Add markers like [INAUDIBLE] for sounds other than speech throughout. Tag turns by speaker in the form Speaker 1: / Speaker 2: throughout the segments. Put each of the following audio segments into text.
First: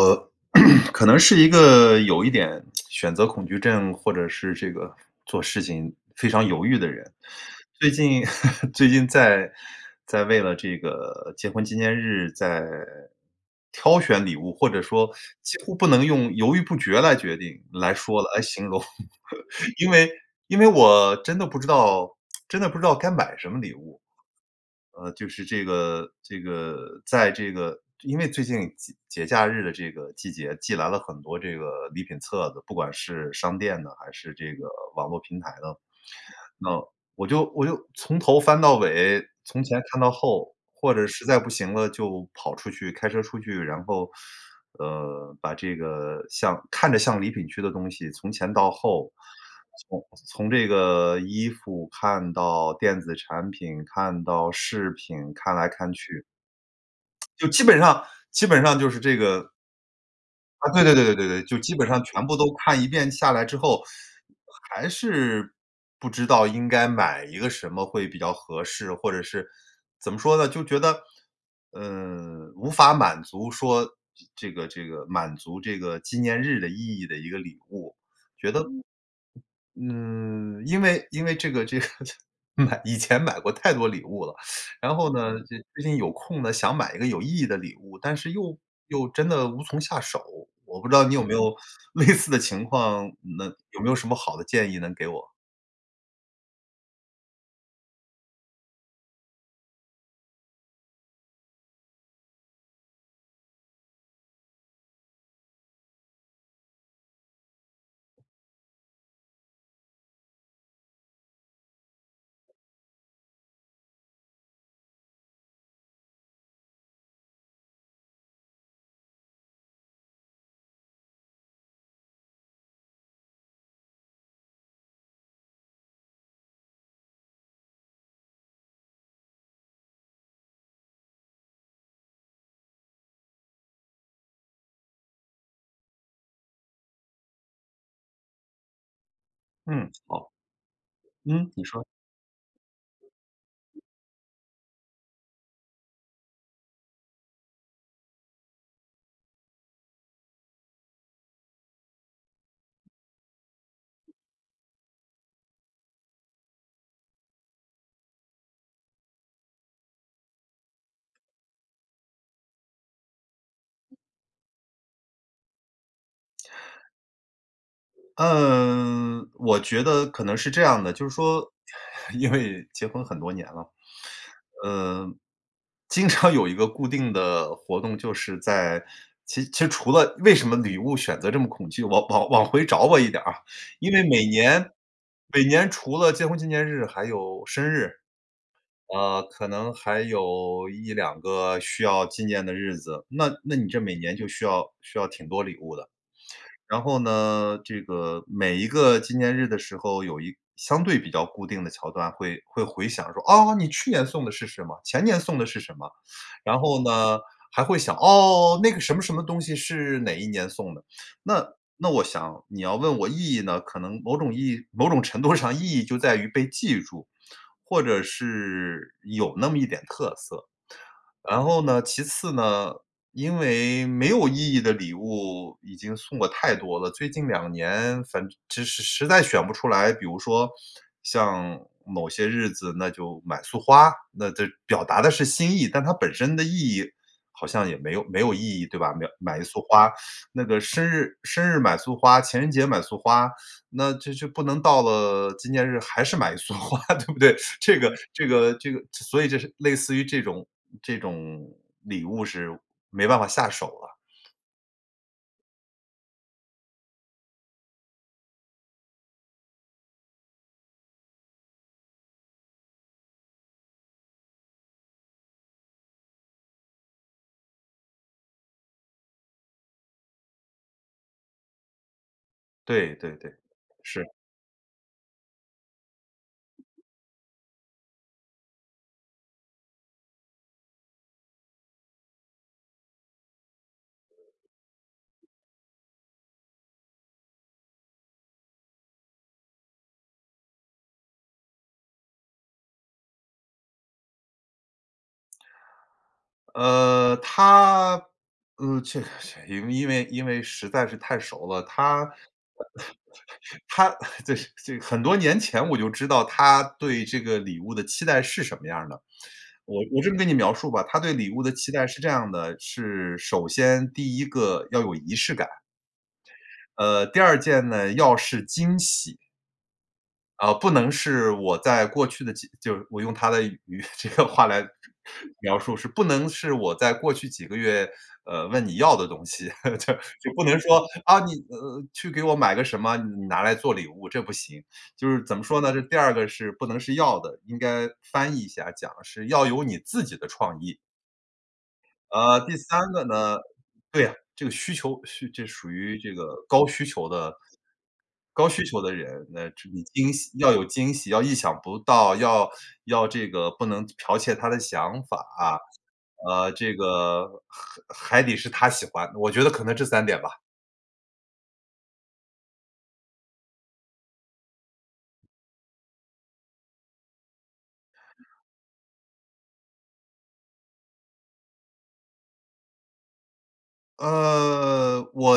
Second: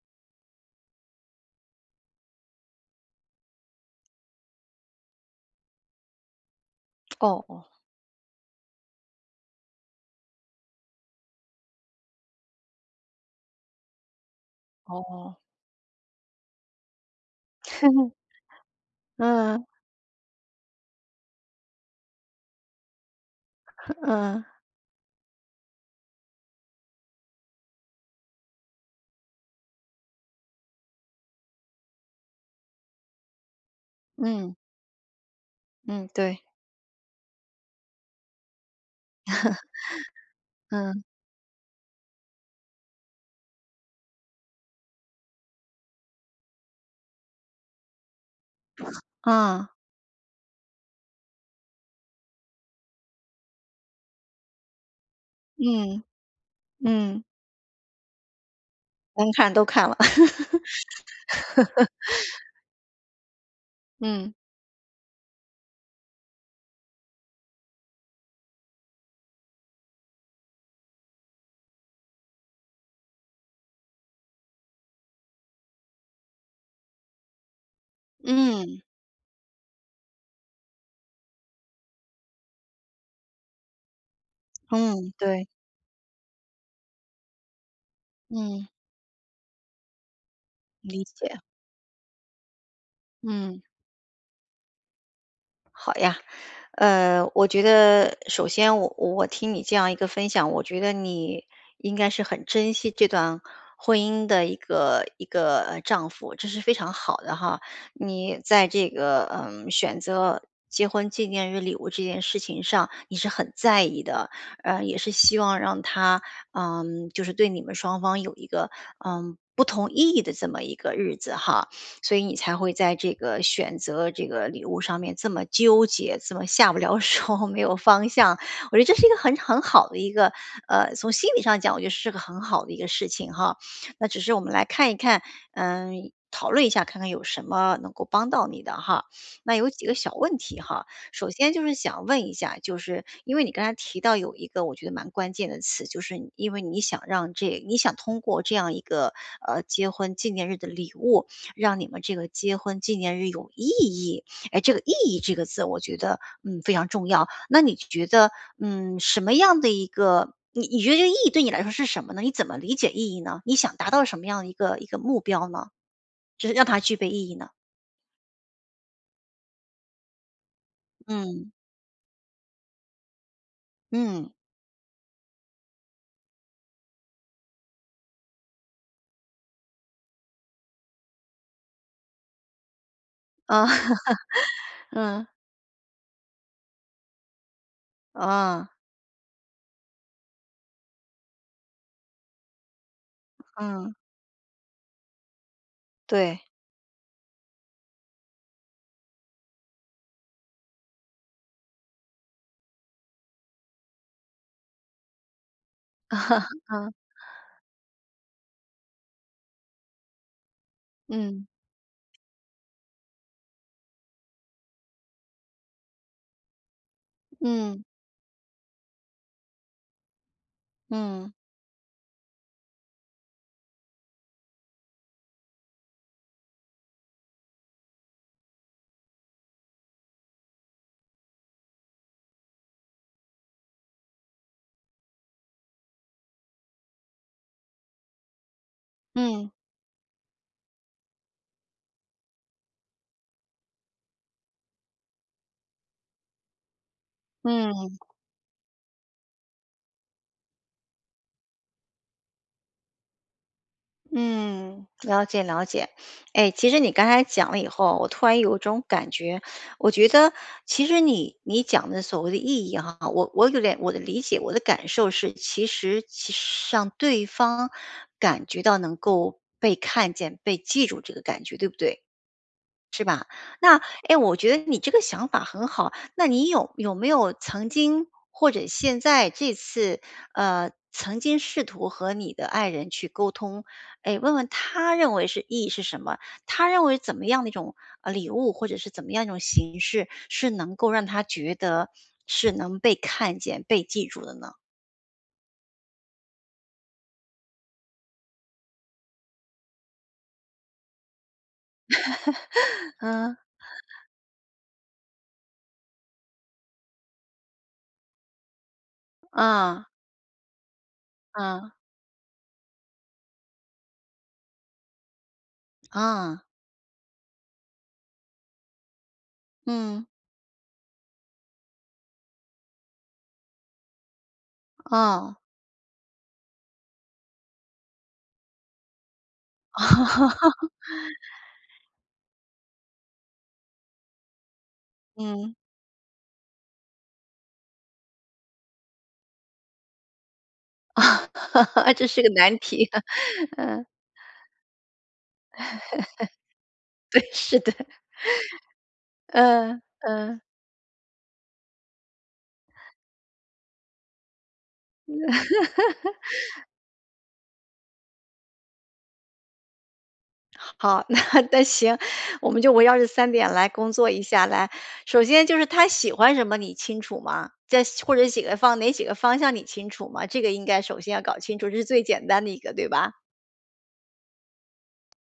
Speaker 1: 呃，[CLEARS THROAT] 可能是一个有一点 [TSK] 选择恐惧症或者是这个做事情非常犹豫的人。
Speaker 2: 哦哦。
Speaker 1: 最近 [LAUGHS] 最近在在为了这个结婚纪念日在挑选礼物，或者说
Speaker 2: 哦。
Speaker 1: 几乎不能用犹豫不决来决定来
Speaker 2: [CHUCKLES]
Speaker 1: 说了来形容。
Speaker 2: 嗯。
Speaker 1: [LAUGHS] 因为因为我真的不知道真的不知道该买什么礼
Speaker 2: [CHUCKLES]
Speaker 1: 物。
Speaker 2: 嗯。
Speaker 1: 呃，就是这个这个在这个因为最近节节假日的这个季节寄来了很多这个礼品册子，不管是商店的还是这
Speaker 2: 嗯。
Speaker 1: 个网络平台的，
Speaker 2: 嗯，对。
Speaker 1: 那我就我就从头翻到尾，从前看到
Speaker 2: [CHUCKLES]
Speaker 1: 后，或
Speaker 2: 嗯。
Speaker 1: 者实在不行了，就跑出去开车出去。然后，[SUCKS TEETH] 呃，把这个像看着像礼品区的东西，从前到
Speaker 2: [CHUCKLES]
Speaker 1: 后，
Speaker 2: 嗯。
Speaker 1: 从从这个衣服看到电子产品，看到饰品，看来看
Speaker 2: 嗯，
Speaker 1: 去，
Speaker 2: 嗯。
Speaker 1: [TSK] 就基本上基本上就是这
Speaker 2: 能
Speaker 1: 个
Speaker 2: 看都看了。
Speaker 1: 啊，对对对对对对，就基本上全部都
Speaker 2: [LAUGHS]
Speaker 1: 看一遍下来之后，
Speaker 2: 嗯。
Speaker 1: 还是不知道应该买一个什么会比较合适。或者是怎么说呢，就觉得，嗯，无法满足说这个这个满足这个纪念日的意义的一个礼物，我觉得，
Speaker 2: 嗯。
Speaker 1: 嗯，因为因为这个这个这买以前买过太多礼物了。然
Speaker 2: 嗯，
Speaker 1: 后呢，
Speaker 2: 对。
Speaker 1: 就最近有空呢，想买一个有意义的礼物，但是又
Speaker 2: 嗯。
Speaker 1: 又真的无从下手。我不知
Speaker 2: 理
Speaker 1: 道你有没
Speaker 2: 解。
Speaker 1: 有类似的情况，那
Speaker 2: 嗯。
Speaker 1: 有没有什么好的建议能给我？
Speaker 2: 好呀，呃，我觉得，首先我我听你这样一个分享，我觉得你应该是很珍惜这段婚姻的一个一个，呃，丈夫，这是非常好的哈。你在这个，嗯，选择结婚纪念日礼物这件事情上你是很在意的，呃，也是希望让她嗯，就是对你们双方有一个，嗯，不同意义的这么一个日子哈，所以你才会在这个选择这个礼物上面这么纠结，这么下不了手，没有方向。我觉得这是一个很很好的一个呃，从心理上讲，我觉得是个很好的一个事情哈。那只是我们来看一看，嗯，讨论一下，看看有什么能够帮到你的哈。那有几
Speaker 1: 嗯，
Speaker 2: 个小
Speaker 1: 好。
Speaker 2: 问题哈，首
Speaker 1: 嗯，
Speaker 2: 先就
Speaker 1: 你
Speaker 2: 是
Speaker 1: 说。
Speaker 2: 想问一下，就是因为你刚才提到有一个我觉得蛮关键的词，就是因为你想让这你想通过这样一个，呃，结婚纪念日的礼物，让你们这个结婚纪念日有意义。诶，这个意义这个字我觉得，嗯，非常重要。那你觉得，嗯，什么样的一个你你觉得这个意义对你来说是什么呢？你怎么理解意义呢，你想达到什么样的一个一个目标呢？就是让它具备意义呢。
Speaker 1: 嗯，我觉得可能是这样的，就是
Speaker 2: 嗯。
Speaker 1: 说，因为结婚很多年了。
Speaker 2: 嗯。
Speaker 1: 呃，经常有一个固定的活动就是在其其实除了为什么礼物选择这么恐惧，往往往回找回一点啊，
Speaker 2: 嗯，
Speaker 1: 因为每年
Speaker 2: [LAUGHS] 嗯。
Speaker 1: 每年除了结婚纪念日还有生日，
Speaker 2: 啊。
Speaker 1: 呃，可能还有1-2个需要纪念的日子，那那你这
Speaker 2: 嗯。
Speaker 1: 每年就需要需要挺多礼物的。
Speaker 2: 对。
Speaker 1: 然后呢，这个每一个纪念日的时候有一相对比较固定的桥段会会回想说，哦，你去年送的是什么？前年送的是什么？然
Speaker 2: [CHUCKLES]
Speaker 1: 后
Speaker 2: 嗯。
Speaker 1: 呢，还会想，哦，那个什么什么东西是哪一年送的。
Speaker 2: 嗯。
Speaker 1: 那那我想，你要问我意义呢，可能某种意义某种程度上意义就在于被记住，或
Speaker 2: 嗯。
Speaker 1: 者是有那么一点特色。
Speaker 2: 嗯。
Speaker 1: 然后呢，其次呢，因为没有意义的礼物已经送了太多了，最近2年反正只是实在选不出来，比如说像某些日子那就买束花，那这表达的是心意，但它本身的意义好像也没有没有意义，对吧。秒买一
Speaker 2: 嗯。
Speaker 1: 束花，那个生日生日买束花，情人节买束花，那就就不能到了纪念日还是买一束花，对不对。这个
Speaker 2: 嗯。
Speaker 1: 这个这个所以就是类似于这种这种礼物是没办法下手了。
Speaker 2: 嗯，了解了解，诶，其实你刚才讲了以后，我突然有种感觉，我觉得其实你你讲的所谓的意义哈，我我有点我的理解，我的感受是，其实让对方感觉到能够被看见、被记住这个感觉，对不对？
Speaker 1: 对对对，
Speaker 2: 是吧？那，
Speaker 1: 是。
Speaker 2: 诶，我觉得你这个想法很好，那你有有没有曾经或者现在这次，呃，曾经试图和你的爱人去沟通。诶，问问她认为是意义是什么，她认为怎么样的一种，呃，礼物，或者是怎么样一种形式是能够让她觉得是能被看见、被记住的呢？
Speaker 1: 呃她，呃，这个这个因为因为实在是太熟了，她
Speaker 2: [LAUGHS] 嗯。
Speaker 1: [CHUCKLES] 她这这很多年前我就知道，她对这个礼物的期待是什么样儿的。我
Speaker 2: 嗯。
Speaker 1: 我这么跟你描述吧，她对礼物的
Speaker 2: 嗯。
Speaker 1: 期待是这样的，是首先，第1个，要有仪式感。
Speaker 2: 啊。
Speaker 1: 呃，第2件呢，要是惊喜。
Speaker 2: 嗯。
Speaker 1: 呃，不能是我在过去的几就是我用她的语这个话来
Speaker 2: 哦。
Speaker 1: 描述，”是不能是我在过去几个月，呃问你要的东西“，[LAUGHS]
Speaker 2: 哦。
Speaker 1: 就不能说，“啊，那你你去给我买个什么，你拿来做礼物“。这不行。就是，怎么
Speaker 2: 嗯。
Speaker 1: 说呢，这第2个是不能要的，应该翻译一下讲，是要有你自己的创意。
Speaker 2: 这是个
Speaker 1: 呃，
Speaker 2: 难
Speaker 1: 第
Speaker 2: 题
Speaker 1: 3
Speaker 2: 啊，
Speaker 1: 个呢
Speaker 2: 嗯。
Speaker 1: 对啊，这个需求，这属于这个高需求
Speaker 2: 对，
Speaker 1: 的
Speaker 2: 是的。
Speaker 1: 高需求的人。呃，这
Speaker 2: 嗯
Speaker 1: 惊喜
Speaker 2: 嗯。
Speaker 1: 要有惊喜，要意想不到、要要这个，不能剽窃她的想法，啊。呃这个，还还得是她喜欢，我觉得可能这3点吧。
Speaker 2: 好，那那行，我们就围绕这3点来工作一下来，首先，就是她喜欢什么你清楚吗？在或者喜欢哪几个方向你清楚吗？这个应该首先要搞清楚，这是最简单的一个，对吧？
Speaker 1: 呃，我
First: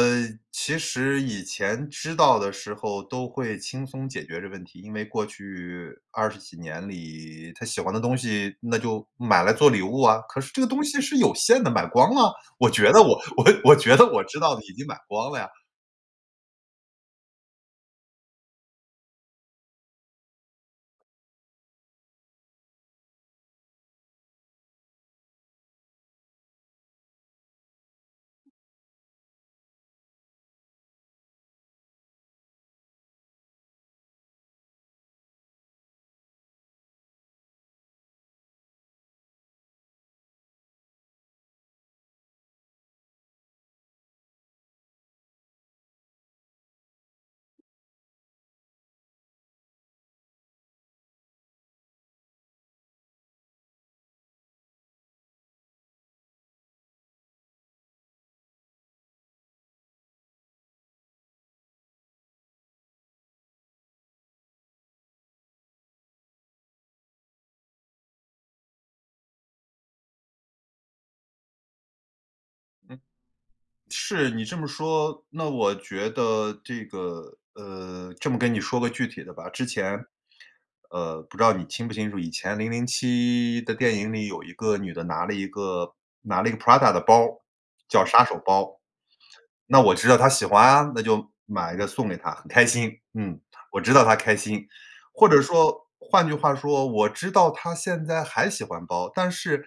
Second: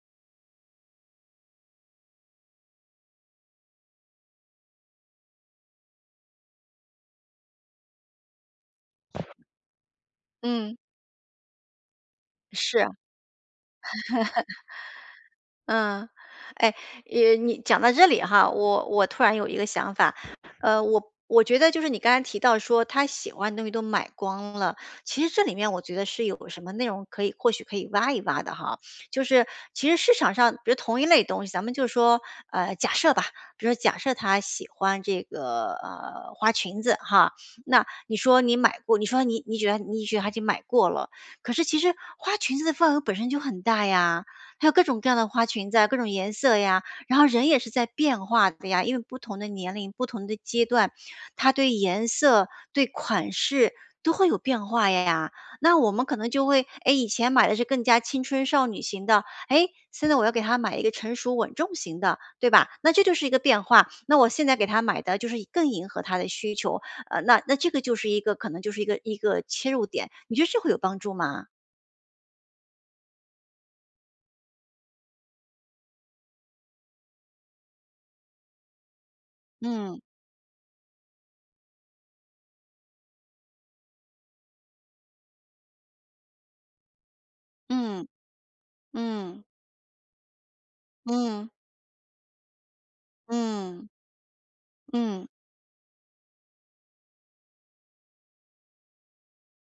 Speaker 1: 其实以前知道的时候都会轻松解决这个问题，因为过去二十几年里，她喜欢的东西，那就买来做礼物啊，可是这个
Speaker 2: 嗯。
Speaker 1: 东西是有限的，买光了，我
Speaker 2: 是啊。
Speaker 1: 觉
Speaker 2: [CHUCKLES]
Speaker 1: 得我我我觉得我知道的已经买光了呀。
Speaker 2: 嗯，哎，呃，你讲到这里哈，我我突然有一个想法，呃，我我觉得就是你刚才提到说她喜欢的东西都买光了，其实这里面我觉得是有什么内容可以或许可以挖一挖的哈。就是其实市场上，比如同一类东西，咱们就说，呃，假设吧比如假设她喜欢这个，呃，花裙子哈，那你说你买过，你说你你觉得你觉得她已经买过了，可是其实花裙子的份额本身就很大呀，还有各种各样的花裙子啊，各种颜色呀，然后人也是在变化的呀，因为不同的年龄，不同的阶段，她对颜色、对款式都会有变化呀，那我们可能就会诶，以前买的是更加青春少女型的，诶，现在我要给她买一个成熟稳重型的，对吧？那这就是一个变化，那我现在给她买的就是更迎合她的需求，呃，那那这个就是一个可能就是一个一个切入点，你觉得这会有帮助吗？
Speaker 1: 是，你这么说，那我觉得这个，呃这么跟你说个具体的吧。之
Speaker 2: 嗯。
Speaker 1: 前，呃，不知道你清不清楚？以前《007》的电影里有一个女的拿了一个拿了一个 Prada 的包，叫
Speaker 2: 嗯。
Speaker 1: 杀手包。
Speaker 2: 嗯。
Speaker 1: 那我知道她喜欢啊，那就
Speaker 2: 嗯。
Speaker 1: 买一个送给她，很开心。嗯，我
Speaker 2: 嗯。
Speaker 1: 知道她开心，或
Speaker 2: 嗯。
Speaker 1: 者说，换句话说我知道她现在还喜欢包，但是，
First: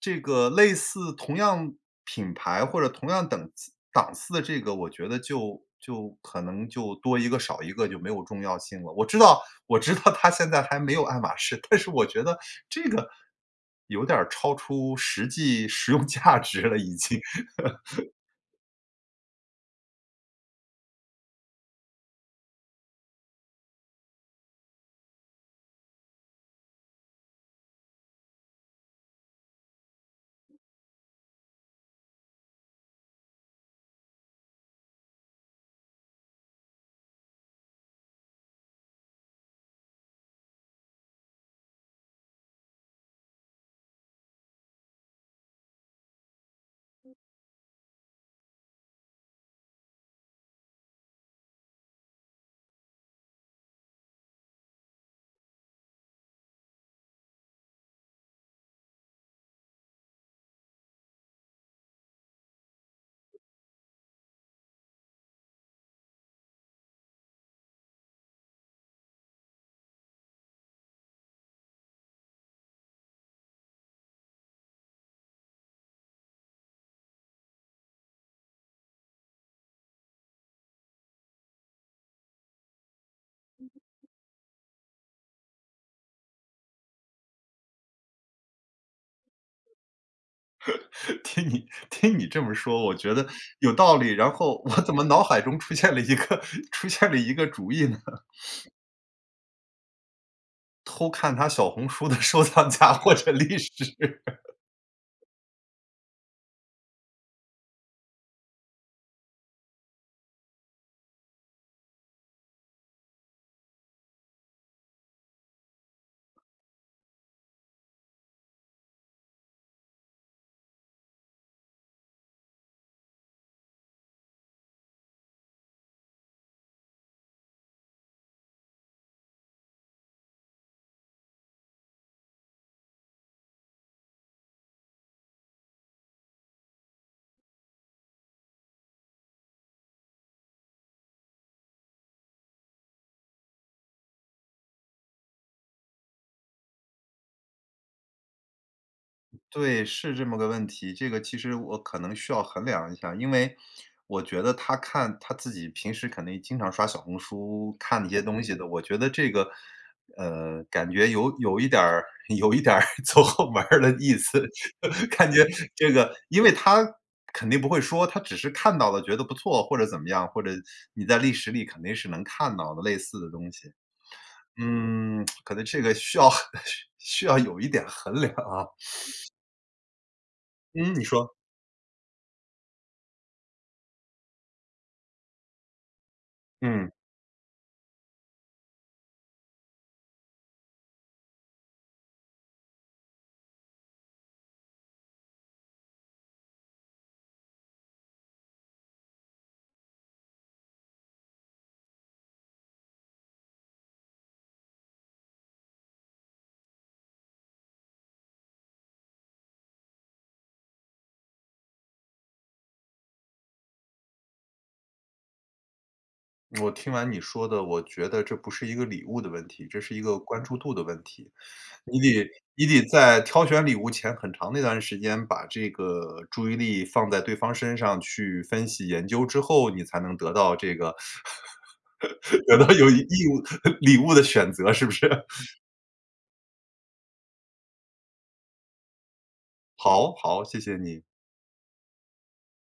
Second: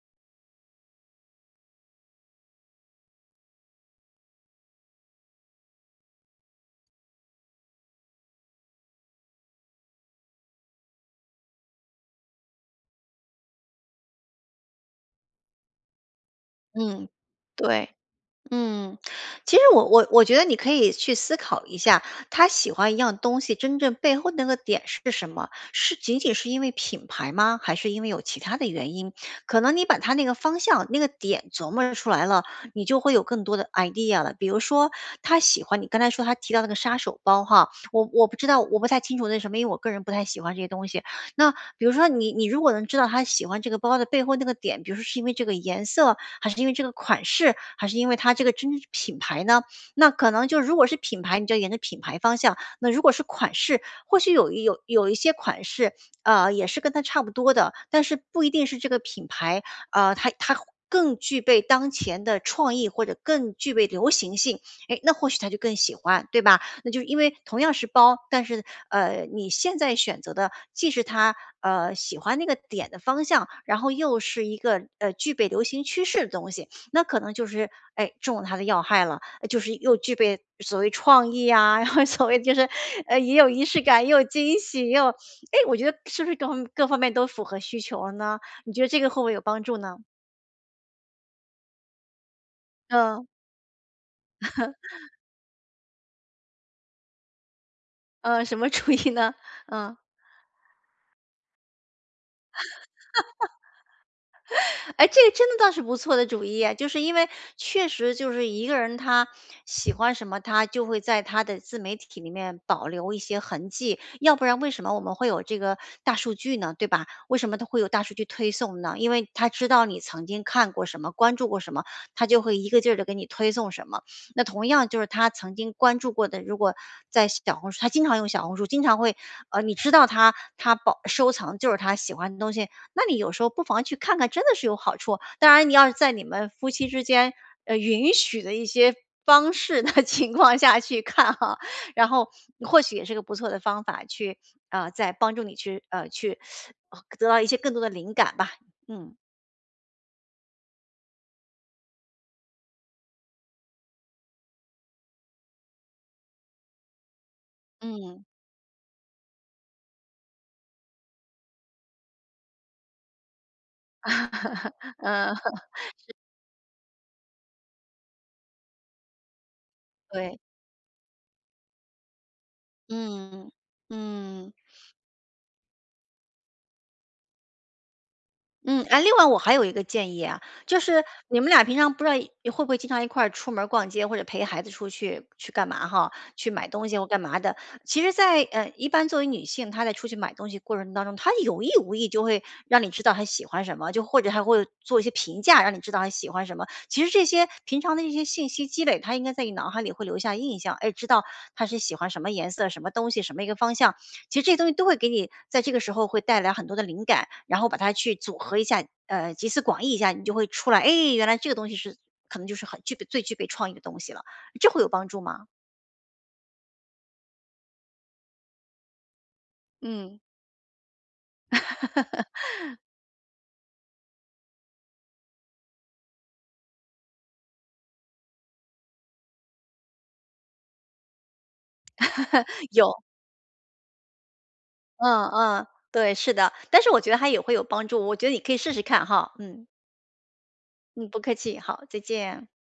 Speaker 1: 这个类似同样品牌或者同样等档次的这个我觉得就就，可能就多一个少一个就没有重要性了。我知道我知道她现在还没有爱马仕，但是我觉得，这个有点儿超出实际实用价值了已
Speaker 2: 嗯，
Speaker 1: 经。
Speaker 2: 对，
Speaker 1: [LAUGHS]
Speaker 2: 嗯，其实我我我觉得你可以去思考一下，她喜欢一样东西真正背后那个点是什么？是仅仅是因为品牌吗？还是因为有其他的原因？可能你把它那个方向那个点琢磨着出来了，你就会有更多的 Idea 了。比如说她喜欢你刚才说她提到那个“杀手包”哈，我我不知道我不太清楚那什么，因为我个人不太喜欢这些东西。那，比如说你你如果能知道她喜欢这个包的背后那个点，比如说是因为这个颜色？还是因为这个款式？还是因为它这个真品牌呢？那可能就如果是品牌，你就沿着品牌方向，那如果是款式，或许有一有有一些款式，呃，也是跟它差不多的，但是不一定是这个品牌，呃，它它更具备当前的创意或者更具备流行性，诶，那或许她就更喜欢，对吧？那就因为同样是包，但是，呃，你现在选择的既是她，呃，喜欢那个点的方向，然后又是一个，呃，具备流行趋势的东西，那可能就是，诶，中了她的要害了。就是又具备所谓创意呀，然后所谓就是，呃，也有仪式感，也有惊喜，又诶，我觉得是不是各方面各方面都符合需求了呢？你觉得这个会不会有帮助呢？
Speaker 1: [LAUGHS] 听你听你这么说我觉
Speaker 2: 嗯。
Speaker 1: 得，有道理，然后我怎么
Speaker 2: [CHUCKLES]
Speaker 1: 脑海中出现了一个出现了一个主意呢？[CHUCKLES]
Speaker 2: 呃，什么主意呢？嗯？
Speaker 1: 偷看她小红书的收藏夹或者历史。[LAUGHS]
Speaker 2: [LAUGHS] 诶，这个真的倒是不错的主意诶，就是因为，确实就是一个人她喜欢什么，她就会在她的自媒体里面保留一些痕迹，要不然为什么我们会有这个大数据呢，对吧？为什么它会有大数据推送呢？因为它知道你曾经看过什么关注过什么，它就会一个劲儿地给你推送什么。那同样就是她曾经关注过的，如果，在小红书她经常用小红书经常会呃，你知道她她保收藏就是她喜欢的东西，那你有时候不妨去看看真的是有好处。当然你要是在你们夫妻之间，呃，允许的一些方式的情况下去看哈，然后，或许也是个不错的方法去呃，在帮助你去呃，去得到一些更多的灵感吧，嗯。
Speaker 1: 对，是这么个问题，这个其实我可能需要衡量一下，因为，我觉得她看她自己平时肯定经常刷小红书，看那些
Speaker 2: 嗯。
Speaker 1: 东西的，我觉得这个，呃，感觉有有一点儿有一点儿走后门儿的意思，感觉
Speaker 2: [LAUGHS]
Speaker 1: 这
Speaker 2: 是。
Speaker 1: 个。因为她，肯定不会说，她只是看到了觉得不错或者怎么样？
Speaker 2: 对。
Speaker 1: 或者，你在历史里肯定是能看到的类似的
Speaker 2: 嗯
Speaker 1: 东西。
Speaker 2: 嗯。
Speaker 1: 嗯，[TSK] 可能这个需要需要有一点衡量啊。
Speaker 2: 嗯，哎另外我还有一个建议啊，就
Speaker 1: 嗯，你
Speaker 2: 是
Speaker 1: 说。
Speaker 2: 你们俩平常不知道会不会经常一块儿出门儿逛街或者陪孩子出去去干嘛哈？去买东
Speaker 1: 嗯。
Speaker 2: 西或干嘛的。其实在呃，一般作为女性，她在出去买东西的过程当中，她有意无意就会让你知道她喜欢什么，就或者还会做一些评价，让你知道她喜欢什么。其实这些平常的一些信息积累，它应该在你脑海里会留下印象，哎知道她是喜欢什么颜色、什么东西、什么一个方向，其实这些东西都会给你在这个时候会带来很多的灵感，然后把它去组合一下，呃，集思广益一下，你就会出来。诶，原来这个东西是可能就是很具备最具备创意的东西了，这会有帮助吗？
Speaker 1: 我听完你说的，我觉得这不是一个礼物的问题，这是一个
Speaker 2: 嗯。
Speaker 1: 关注度的问题。你得你
Speaker 2: [LAUGHS]
Speaker 1: 得在挑选礼物前很长那段时间把这个注意力放在对方身上去分析研究之后，你才能得到这个 [LAUGHS] 得到
Speaker 2: [LAUGHS]
Speaker 1: 有意
Speaker 2: 有。
Speaker 1: 义的礼物的选择是不是？
Speaker 2: 嗯嗯，对，是的，但是我觉得它也会有帮助，我觉得你可以试试看哈，嗯。
Speaker 1: 好好，谢谢你。
Speaker 2: 嗯，不客气，好，再见。